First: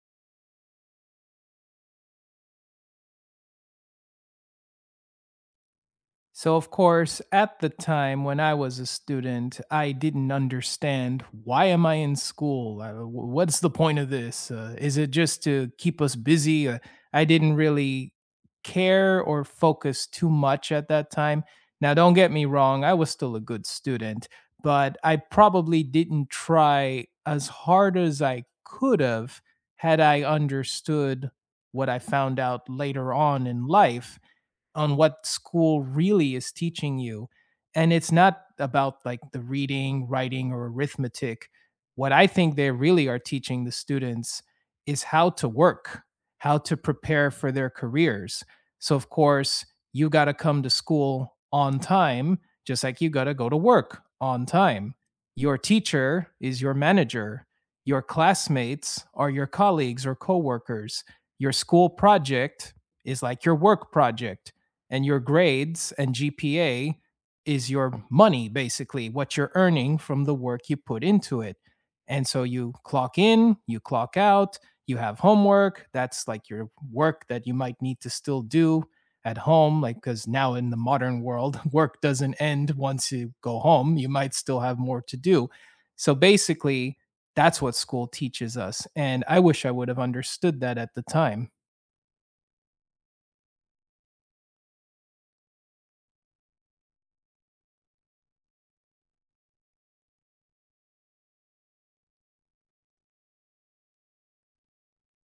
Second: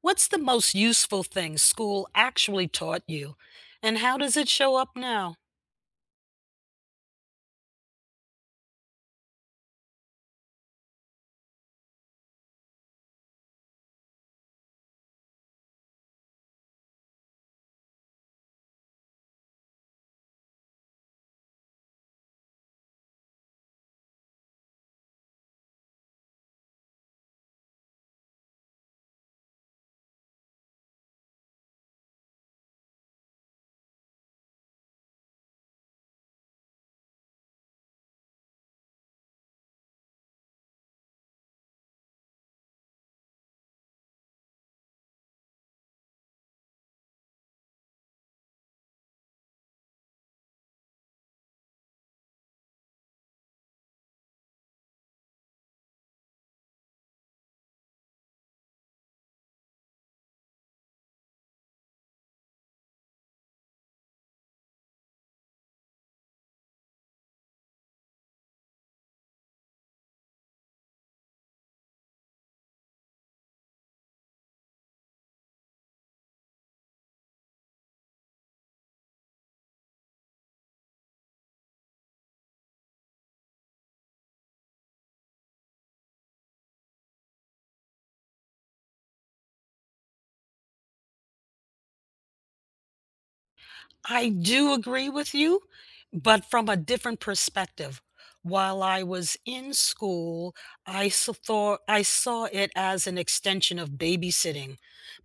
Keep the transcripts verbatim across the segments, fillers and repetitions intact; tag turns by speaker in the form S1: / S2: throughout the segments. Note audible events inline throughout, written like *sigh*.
S1: What's the most useful thing school actually taught you, and how does it show up now?
S2: So, of course, at the time when I was a student, I didn't understand why am I in school? Uh, wh- What's the point of this? Uh, is it just to keep us busy? Uh, I didn't really care or focus too much at that time. Now, don't get me wrong, I was still a good student, but I probably didn't try as hard as I could have had I understood what I found out later on in life on what school really is teaching you. And it's not about like the reading, writing, or arithmetic. What I think they really are teaching the students is how to work, how to prepare for their careers. So, of course, you got to come to school on time, just like you got to go to work on time. Your teacher is your manager. Your classmates are your colleagues or coworkers. Your school project is like your work project and your grades and G P A is your money, basically, what you're earning from the work you put into it. And so you clock in, you clock out, you have homework. That's like your work that you might need to still do at home. Like, because now in the modern world, *laughs* work doesn't end once you go home, you might still have more to do. So basically, that's what school teaches us. And I wish I would have understood that at the time.
S1: I do agree with you, but from a different perspective. While I was in school, I s- thought I saw it as an extension of babysitting,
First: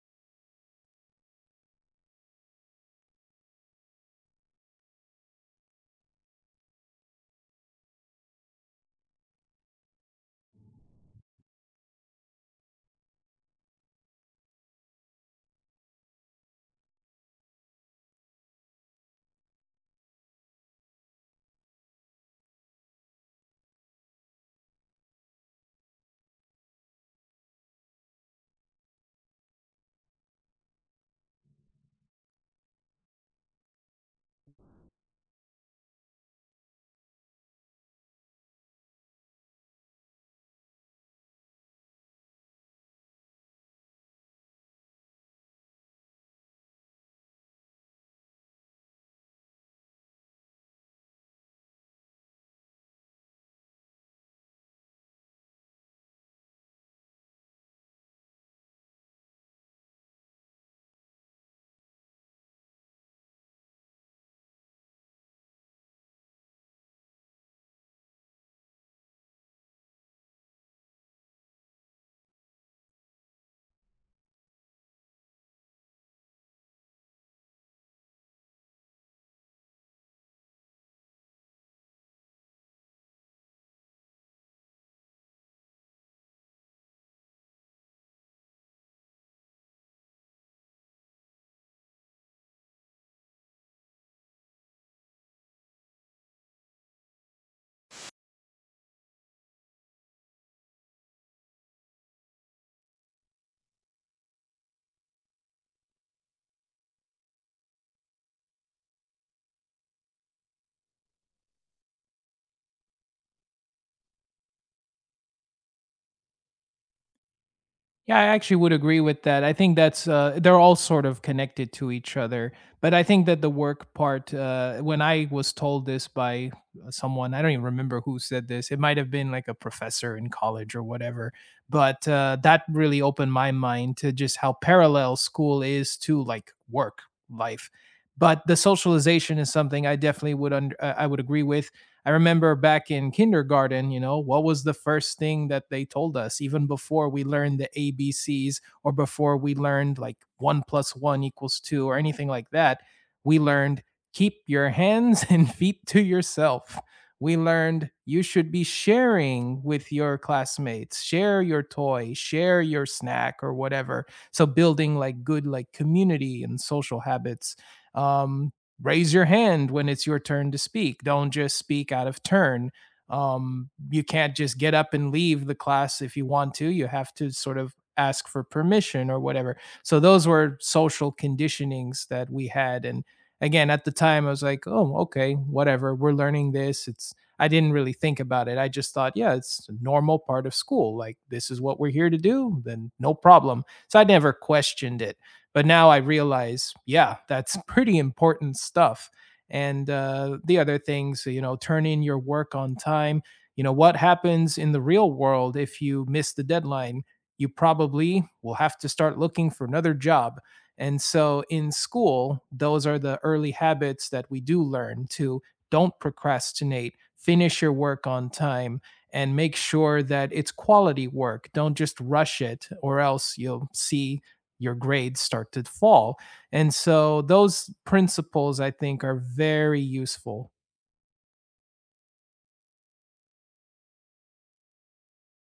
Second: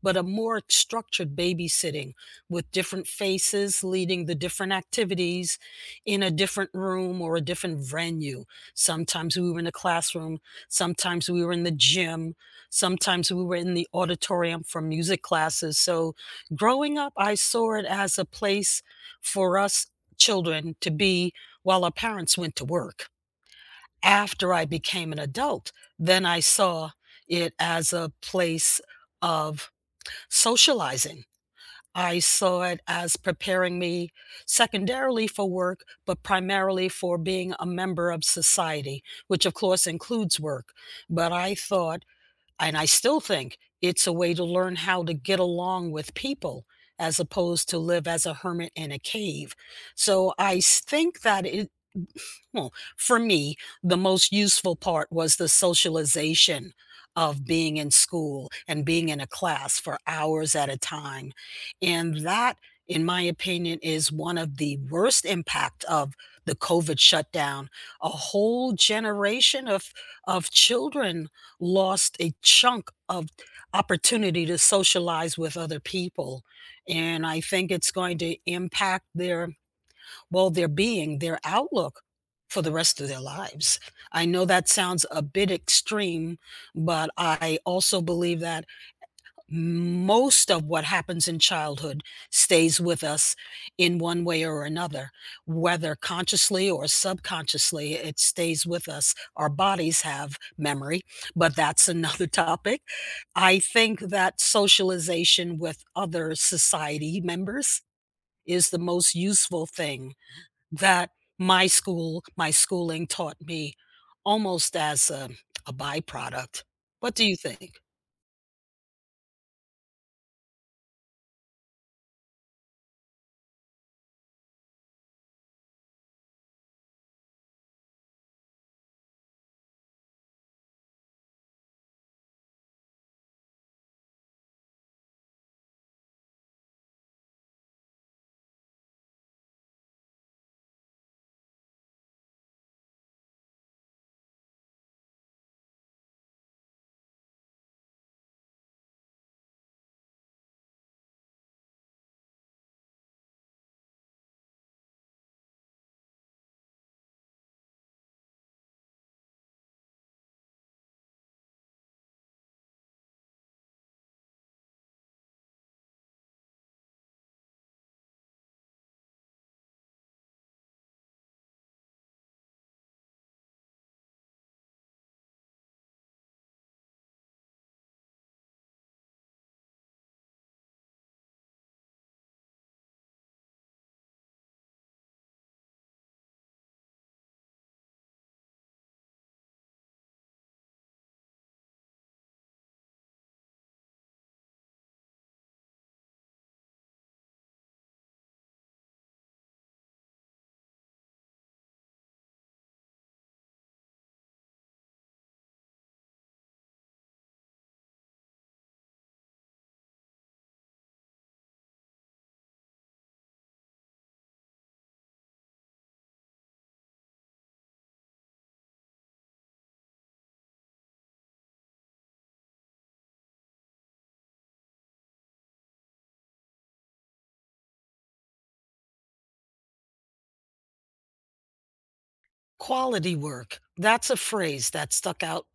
S1: but a more structured babysitting with different faces leading the different activities in a different room or a different venue. Sometimes we were in a classroom, sometimes we were in the gym, sometimes we were in the auditorium for music classes. So growing up, I saw it as a place for us children to be while our parents went to work. After I became an adult, then I saw it as a place of socializing. I saw it as preparing me secondarily for work, but primarily for being a member of society, which of course includes work. But I thought and I still think it's a way to learn how to get along with people as opposed to live as a hermit in a cave. So I s- think that it, well, for me, the most useful part was the socialization of being in school and being in a class for hours at a time. And that, in my opinion, is one of the worst impact of the COVID shutdown. A whole generation of, of children lost a chunk of opportunity to socialize with other people. And I think it's going to impact their well, their being, their outlook for the rest of their lives. I know that sounds a bit extreme, but I also believe that most of what happens in childhood stays with us in one way or another, whether consciously or subconsciously, it stays with us. Our bodies have memory, but that's *laughs* another topic. I think that socialization with other society members is the most useful thing that my school my schooling taught me almost as a a byproduct. What do you think?
S2: Yeah, I actually would agree with that. I think that's uh, they're all sort of connected to each other. But I think that the work part, uh, when I was told this by someone, I don't even remember who said this. It might have been like a professor in college or whatever. But uh, that really opened my mind to just how parallel school is to like work life. But the socialization is something I definitely would under, uh, I would agree with. I remember back in kindergarten, you know, what was the first thing that they told us, even before we learned the A B Cs or before we learned like one plus one equals two or anything like that? We learned keep your hands *laughs* and feet to yourself. We learned you should be sharing with your classmates, share your toy, share your snack or whatever. So building like good like community and social habits. Um, raise your hand when it's your turn to speak. Don't just speak out of turn. Um, you can't just get up and leave the class if you want to. You have to sort of ask for permission or whatever. So those were social conditionings that we had. And again, at the time, I was like, oh, okay, whatever. We're learning this. It's I didn't really think about it. I just thought, yeah, it's a normal part of school. Like this is what we're here to do. Then no problem. So I never questioned it. But now I realize, yeah, that's *laughs* pretty important stuff. And uh, the other things, you know, turn in your work on time. You know, what happens in the real world if you miss the deadline? You probably will have to start looking for another job. And so in school, those are the early habits that we do learn to don't procrastinate, finish your work on time, and make sure that it's quality work. Don't just rush it, or else you'll see your grades start to fall. And so those principles, I think, are very useful.
S1: Quality work, that's a phrase that stuck out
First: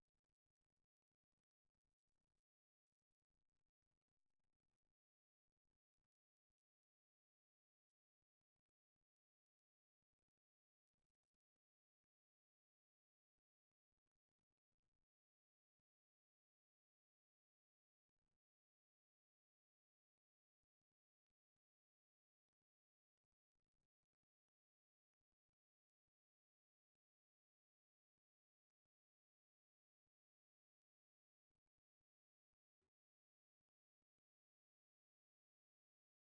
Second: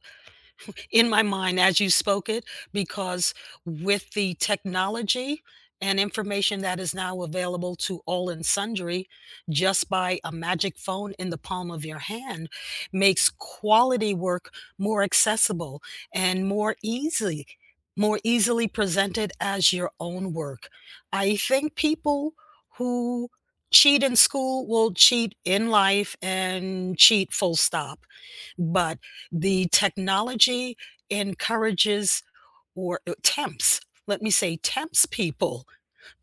S1: in my mind as you spoke it because with the technology and information that is now available to all and sundry just by a magic phone in the palm of your hand makes quality work more accessible and more easy more easily presented as your own work. I think people who cheat in school will cheat in life and cheat full stop. But the technology encourages or uh, tempts, let me say, tempts people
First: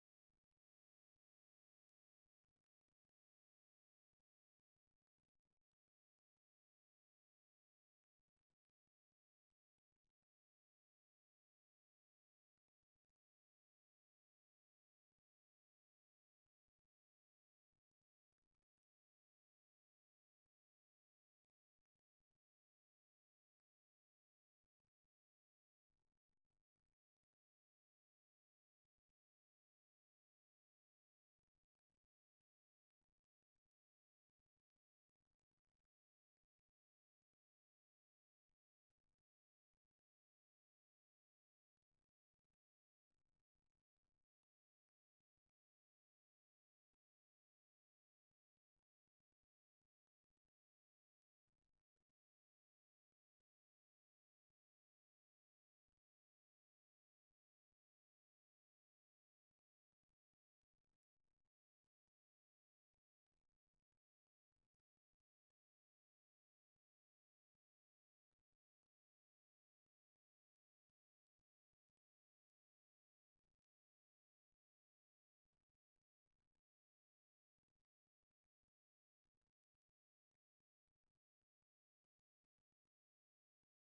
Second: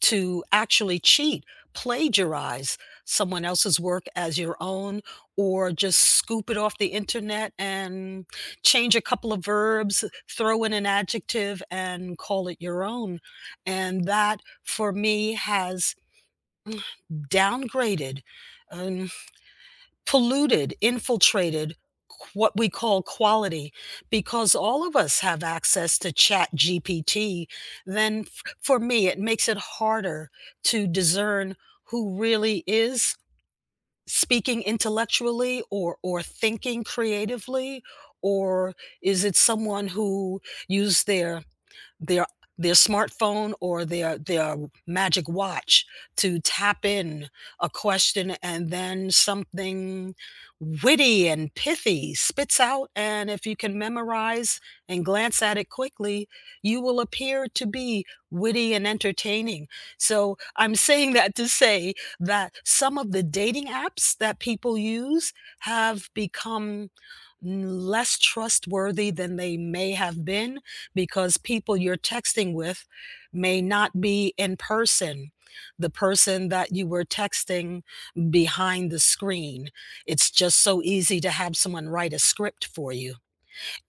S1: to actually cheat, plagiarize someone else's work as your own, or just scoop it off the internet and change a couple of verbs, throw in an adjective, and call it your own. And that, for me, has downgraded, um, polluted, infiltrated qu- what we call quality. Because all of us have access to chat gpt then f- for me it makes it harder to discern who really is speaking intellectually or or thinking creatively, or is it someone who used their their their smartphone or their their magic watch to tap in a question and then something witty and pithy spits out, and if you can memorize and glance at it quickly you will appear to be witty and entertaining. So I'm saying that to say that some of the dating apps that people use have become n- less trustworthy than they may have been because people you're texting with may not be in person. The person that you were texting behind the screen. It's just so easy to have someone write a script for you.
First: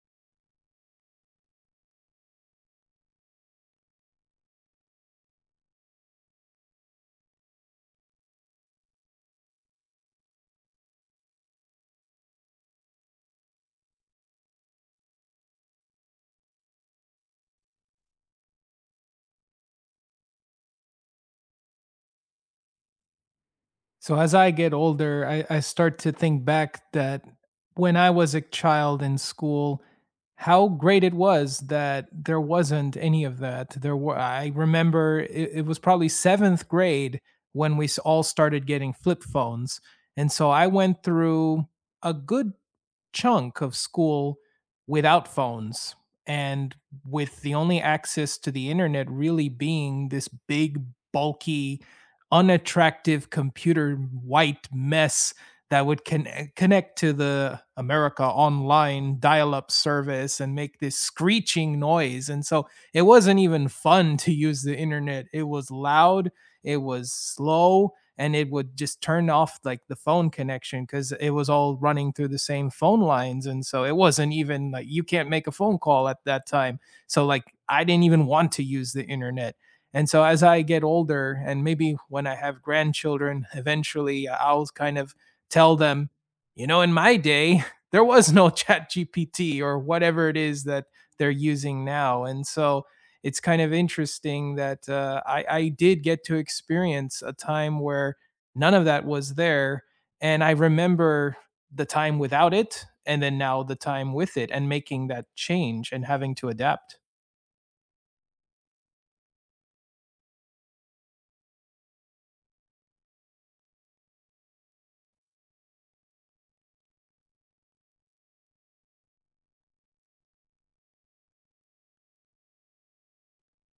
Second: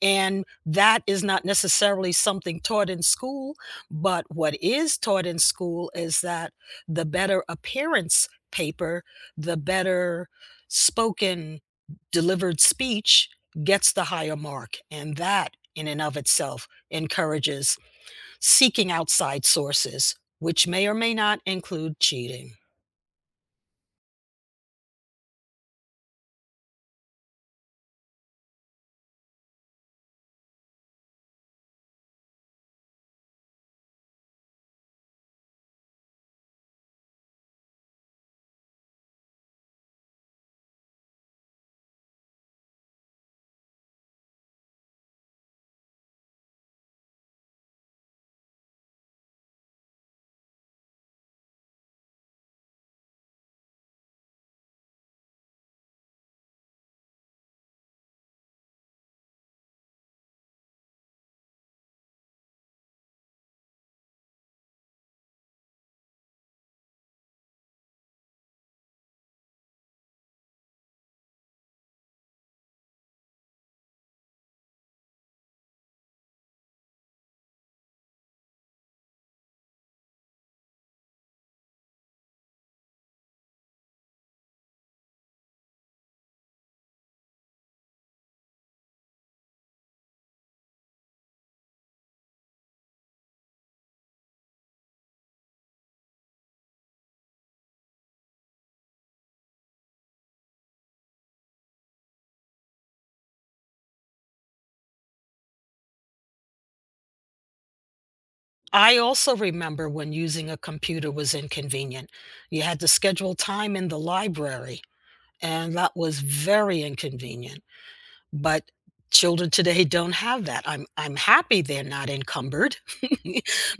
S1: And that is not necessarily something taught in school, but what is taught in school is that the better appearance paper, the better spoken delivered speech gets the higher mark. And that, in and of itself, encourages seeking outside sources, which may or may not include cheating.
S2: So as I get older, I, I start to think back that when I was a child in school, how great it was that there wasn't any of that. There were, I remember it, it was probably seventh grade when we s- all started getting flip phones. And so I went through a good chunk of school without phones and with the only access to the internet really being this big, bulky, unattractive computer white mess that would connect, connect to the America Online dial up service and make this screeching noise. And so it wasn't even fun to use the internet. It was loud, it was slow, and it would just turn off like the phone connection because it was all running through the same phone lines, and so it wasn't even like you can't make a phone call at that time. So like I didn't even want to use the internet. And so as I get older and maybe when I have grandchildren *laughs* eventually I'll kind of tell them, you know, in my day *laughs* there was no *laughs* chat gpt or whatever it is that they're using now. And so it's kind of interesting that uh, I, I did get to experience a time where none of that was there. And I remember the time without it, and then now the time with it, and making that change and having to adapt.
S1: I also remember when using a computer was inconvenient. You had to schedule time in the library, and that was very inconvenient. But children today don't have that. I'm I'm happy they're not encumbered, *laughs*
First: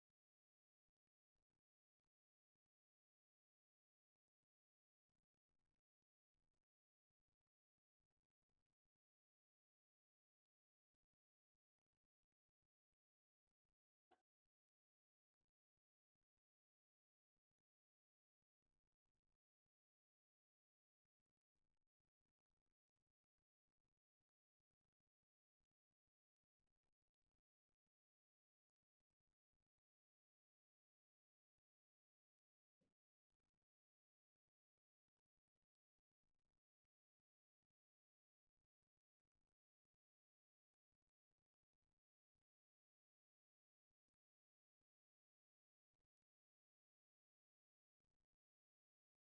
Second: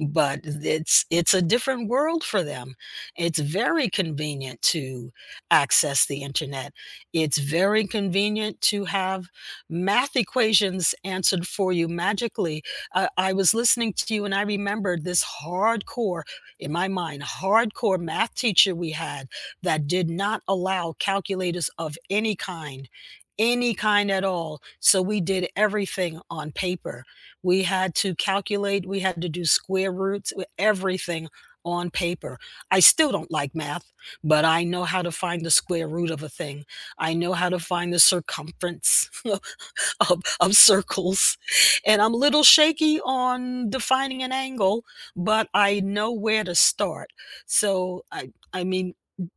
S1: but it's it's a different world for them. It's very convenient to access the internet. It's very convenient to have math equations answered for you magically. Uh, I was listening to you and I remembered this hardcore in my mind hardcore math teacher we had that did not allow calculators of any kind, any kind at all. So we did everything on paper. We had to calculate, we had to do square roots, everything on paper. I still don't like math, but I know how to find the square root of a thing. I know how to find the circumference *laughs* *laughs* of, of circles. And I'm a little shaky on defining an angle, but I know where to start. So I, I mean,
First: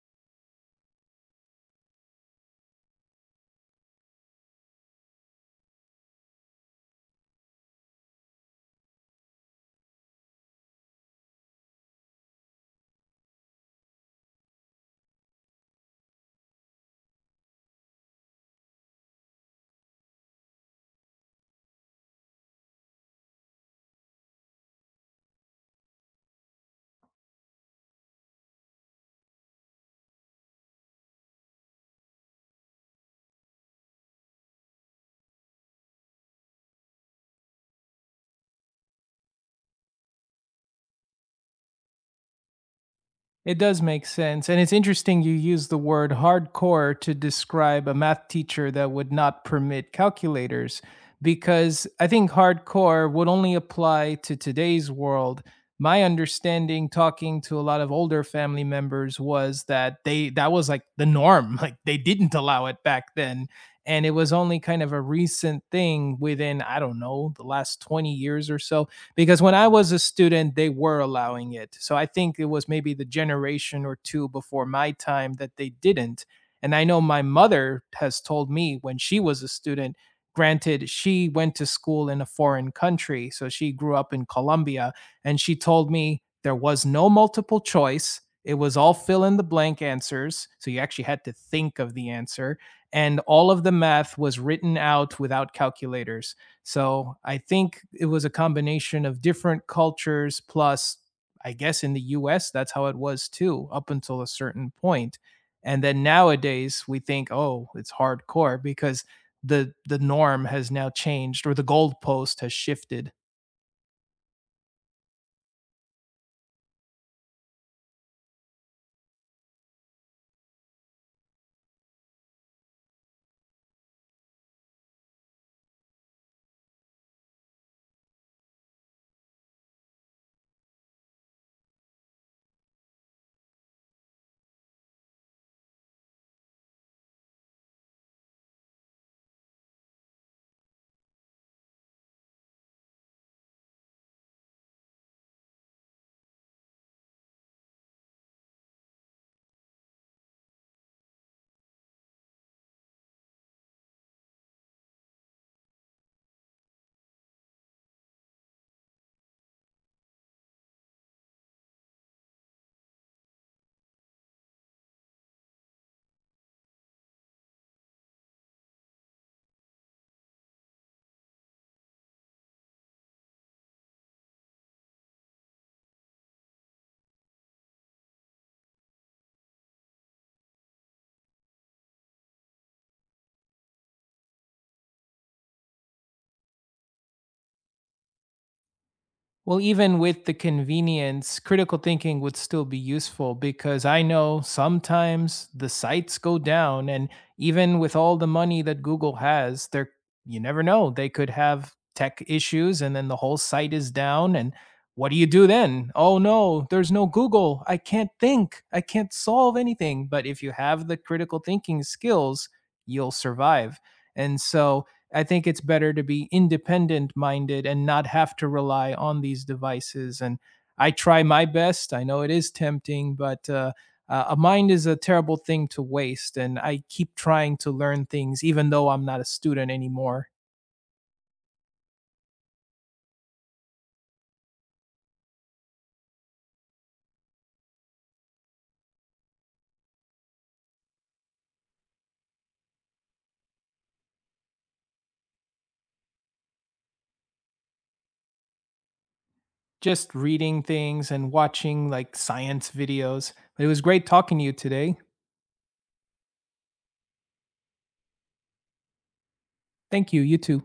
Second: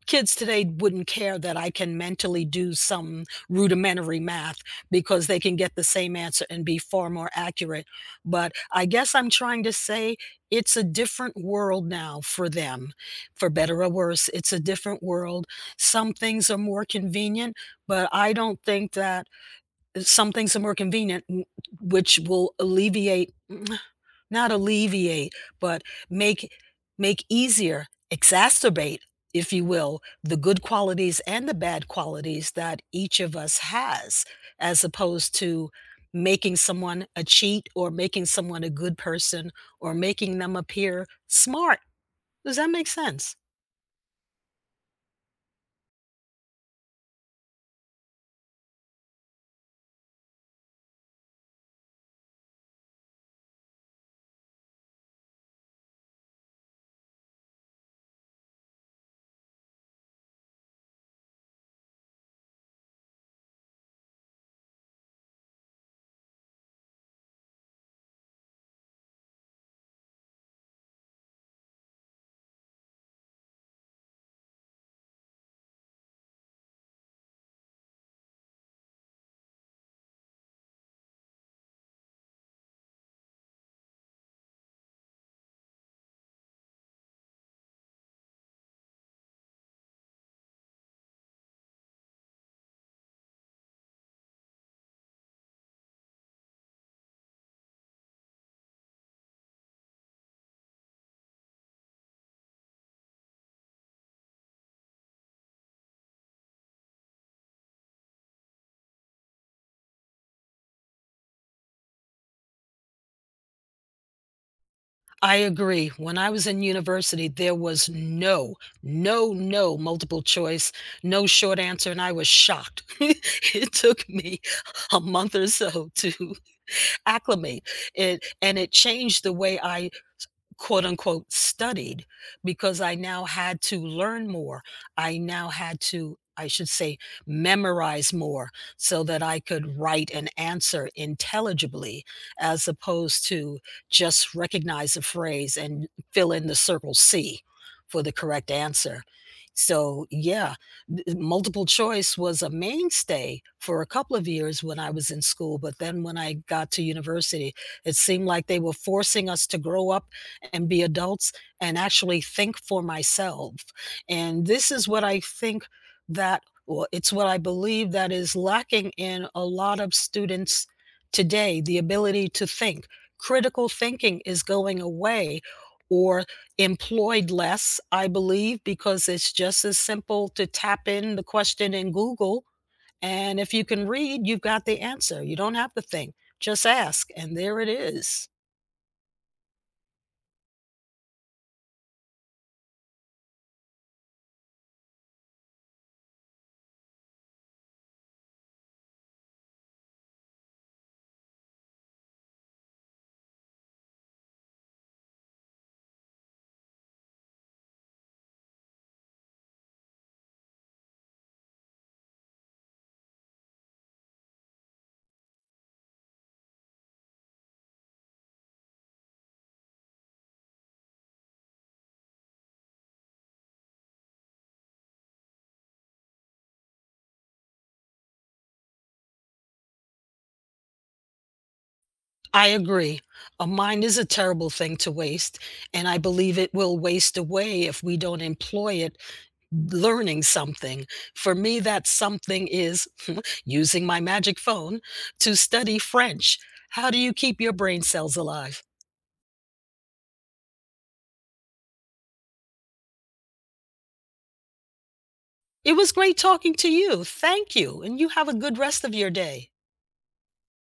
S1: kids today wouldn't care that I can mentally do some rudimentary math because they can get the same answer and be far more accurate. But I guess I'm trying to say it's a different world now for them, for better or worse. It's a different world. Some things are more convenient, but I don't think that some things are more convenient, n which will alleviate mm, not alleviate, but make make easier, exacerbate, if you will, the good qualities and the bad qualities that each of us has, as opposed to making someone a cheat or making someone a good person or making them appear smart. Does that make sense?
S2: It does make sense. And it's interesting you use the word hardcore to describe a math teacher that would not permit calculators, because I think hardcore would only apply to today's world. My understanding talking to a lot of older family members was that they that was like the norm. *laughs* Like they didn't allow it back then. And it was only kind of a recent thing within, I don't know, the last twenty years or so because when I was a student, they were allowing it. So I think it was maybe the generation or two before my time that they didn't. And I know my mother has told me when she was a student, granted, she went to school in a foreign country. So she grew up in Colombia. And she told me there was no multiple choice. It was all fill in the blank answers. So you actually had to think of the answer. And all of the math was written out without calculators. So I think it was a combination of different cultures plus I guess in the U S that's how it was too up until a certain point. And then nowadays we think oh it's hardcore because the the norm has now changed or the goalpost has shifted.
S1: I agree. When I was in university, there was no, no, no multiple choice, no short answer, and I was shocked. *laughs* It took me a month or so to *laughs* acclimate it, and it changed the way I quote unquote studied because I now had to learn more. I now had to, I should say, memorize more so that I could write an answer intelligibly as opposed to just recognize a phrase and fill in the circle C for the correct answer. So, yeah, th- multiple choice was a mainstay for a couple of years when I was in school. But then when I got to university, it seemed like they were forcing us to grow up and be adults and actually think for myself. And this is what I think that, or it's what I believe that is lacking in a lot of students today, the ability to think. Critical thinking is going away or employed less, I believe, because it's just as simple to tap in the question in Google. And if you can read, you've got the answer. You don't have to think, just ask. And there it is.
S2: Well, even with the convenience, critical thinking would still be useful because I know sometimes the sites go down and even with all the money that Google has, there you never know. They could have tech issues and then the whole site is down and what do you do then? Oh no, there's no Google. I can't think. I can't solve anything. But if you have the critical thinking skills, you'll survive. And so I think it's better to be independent minded and not have to rely on these devices. And I try my best. I know it is tempting, but uh, uh, a mind is a terrible thing to waste. And I keep trying to learn things, even though I'm not a student anymore.
S1: I agree. A mind is a terrible thing to waste, and I believe it will waste away if we don't employ it learning something. For me, that something is *laughs* using my magic phone to study French. How do you keep your brain cells alive?
S2: Just reading things and watching like science videos. It was great talking to you today.
S1: It was great talking to you. Thank you, and you have a good rest of your day.
S2: Thank you. You too.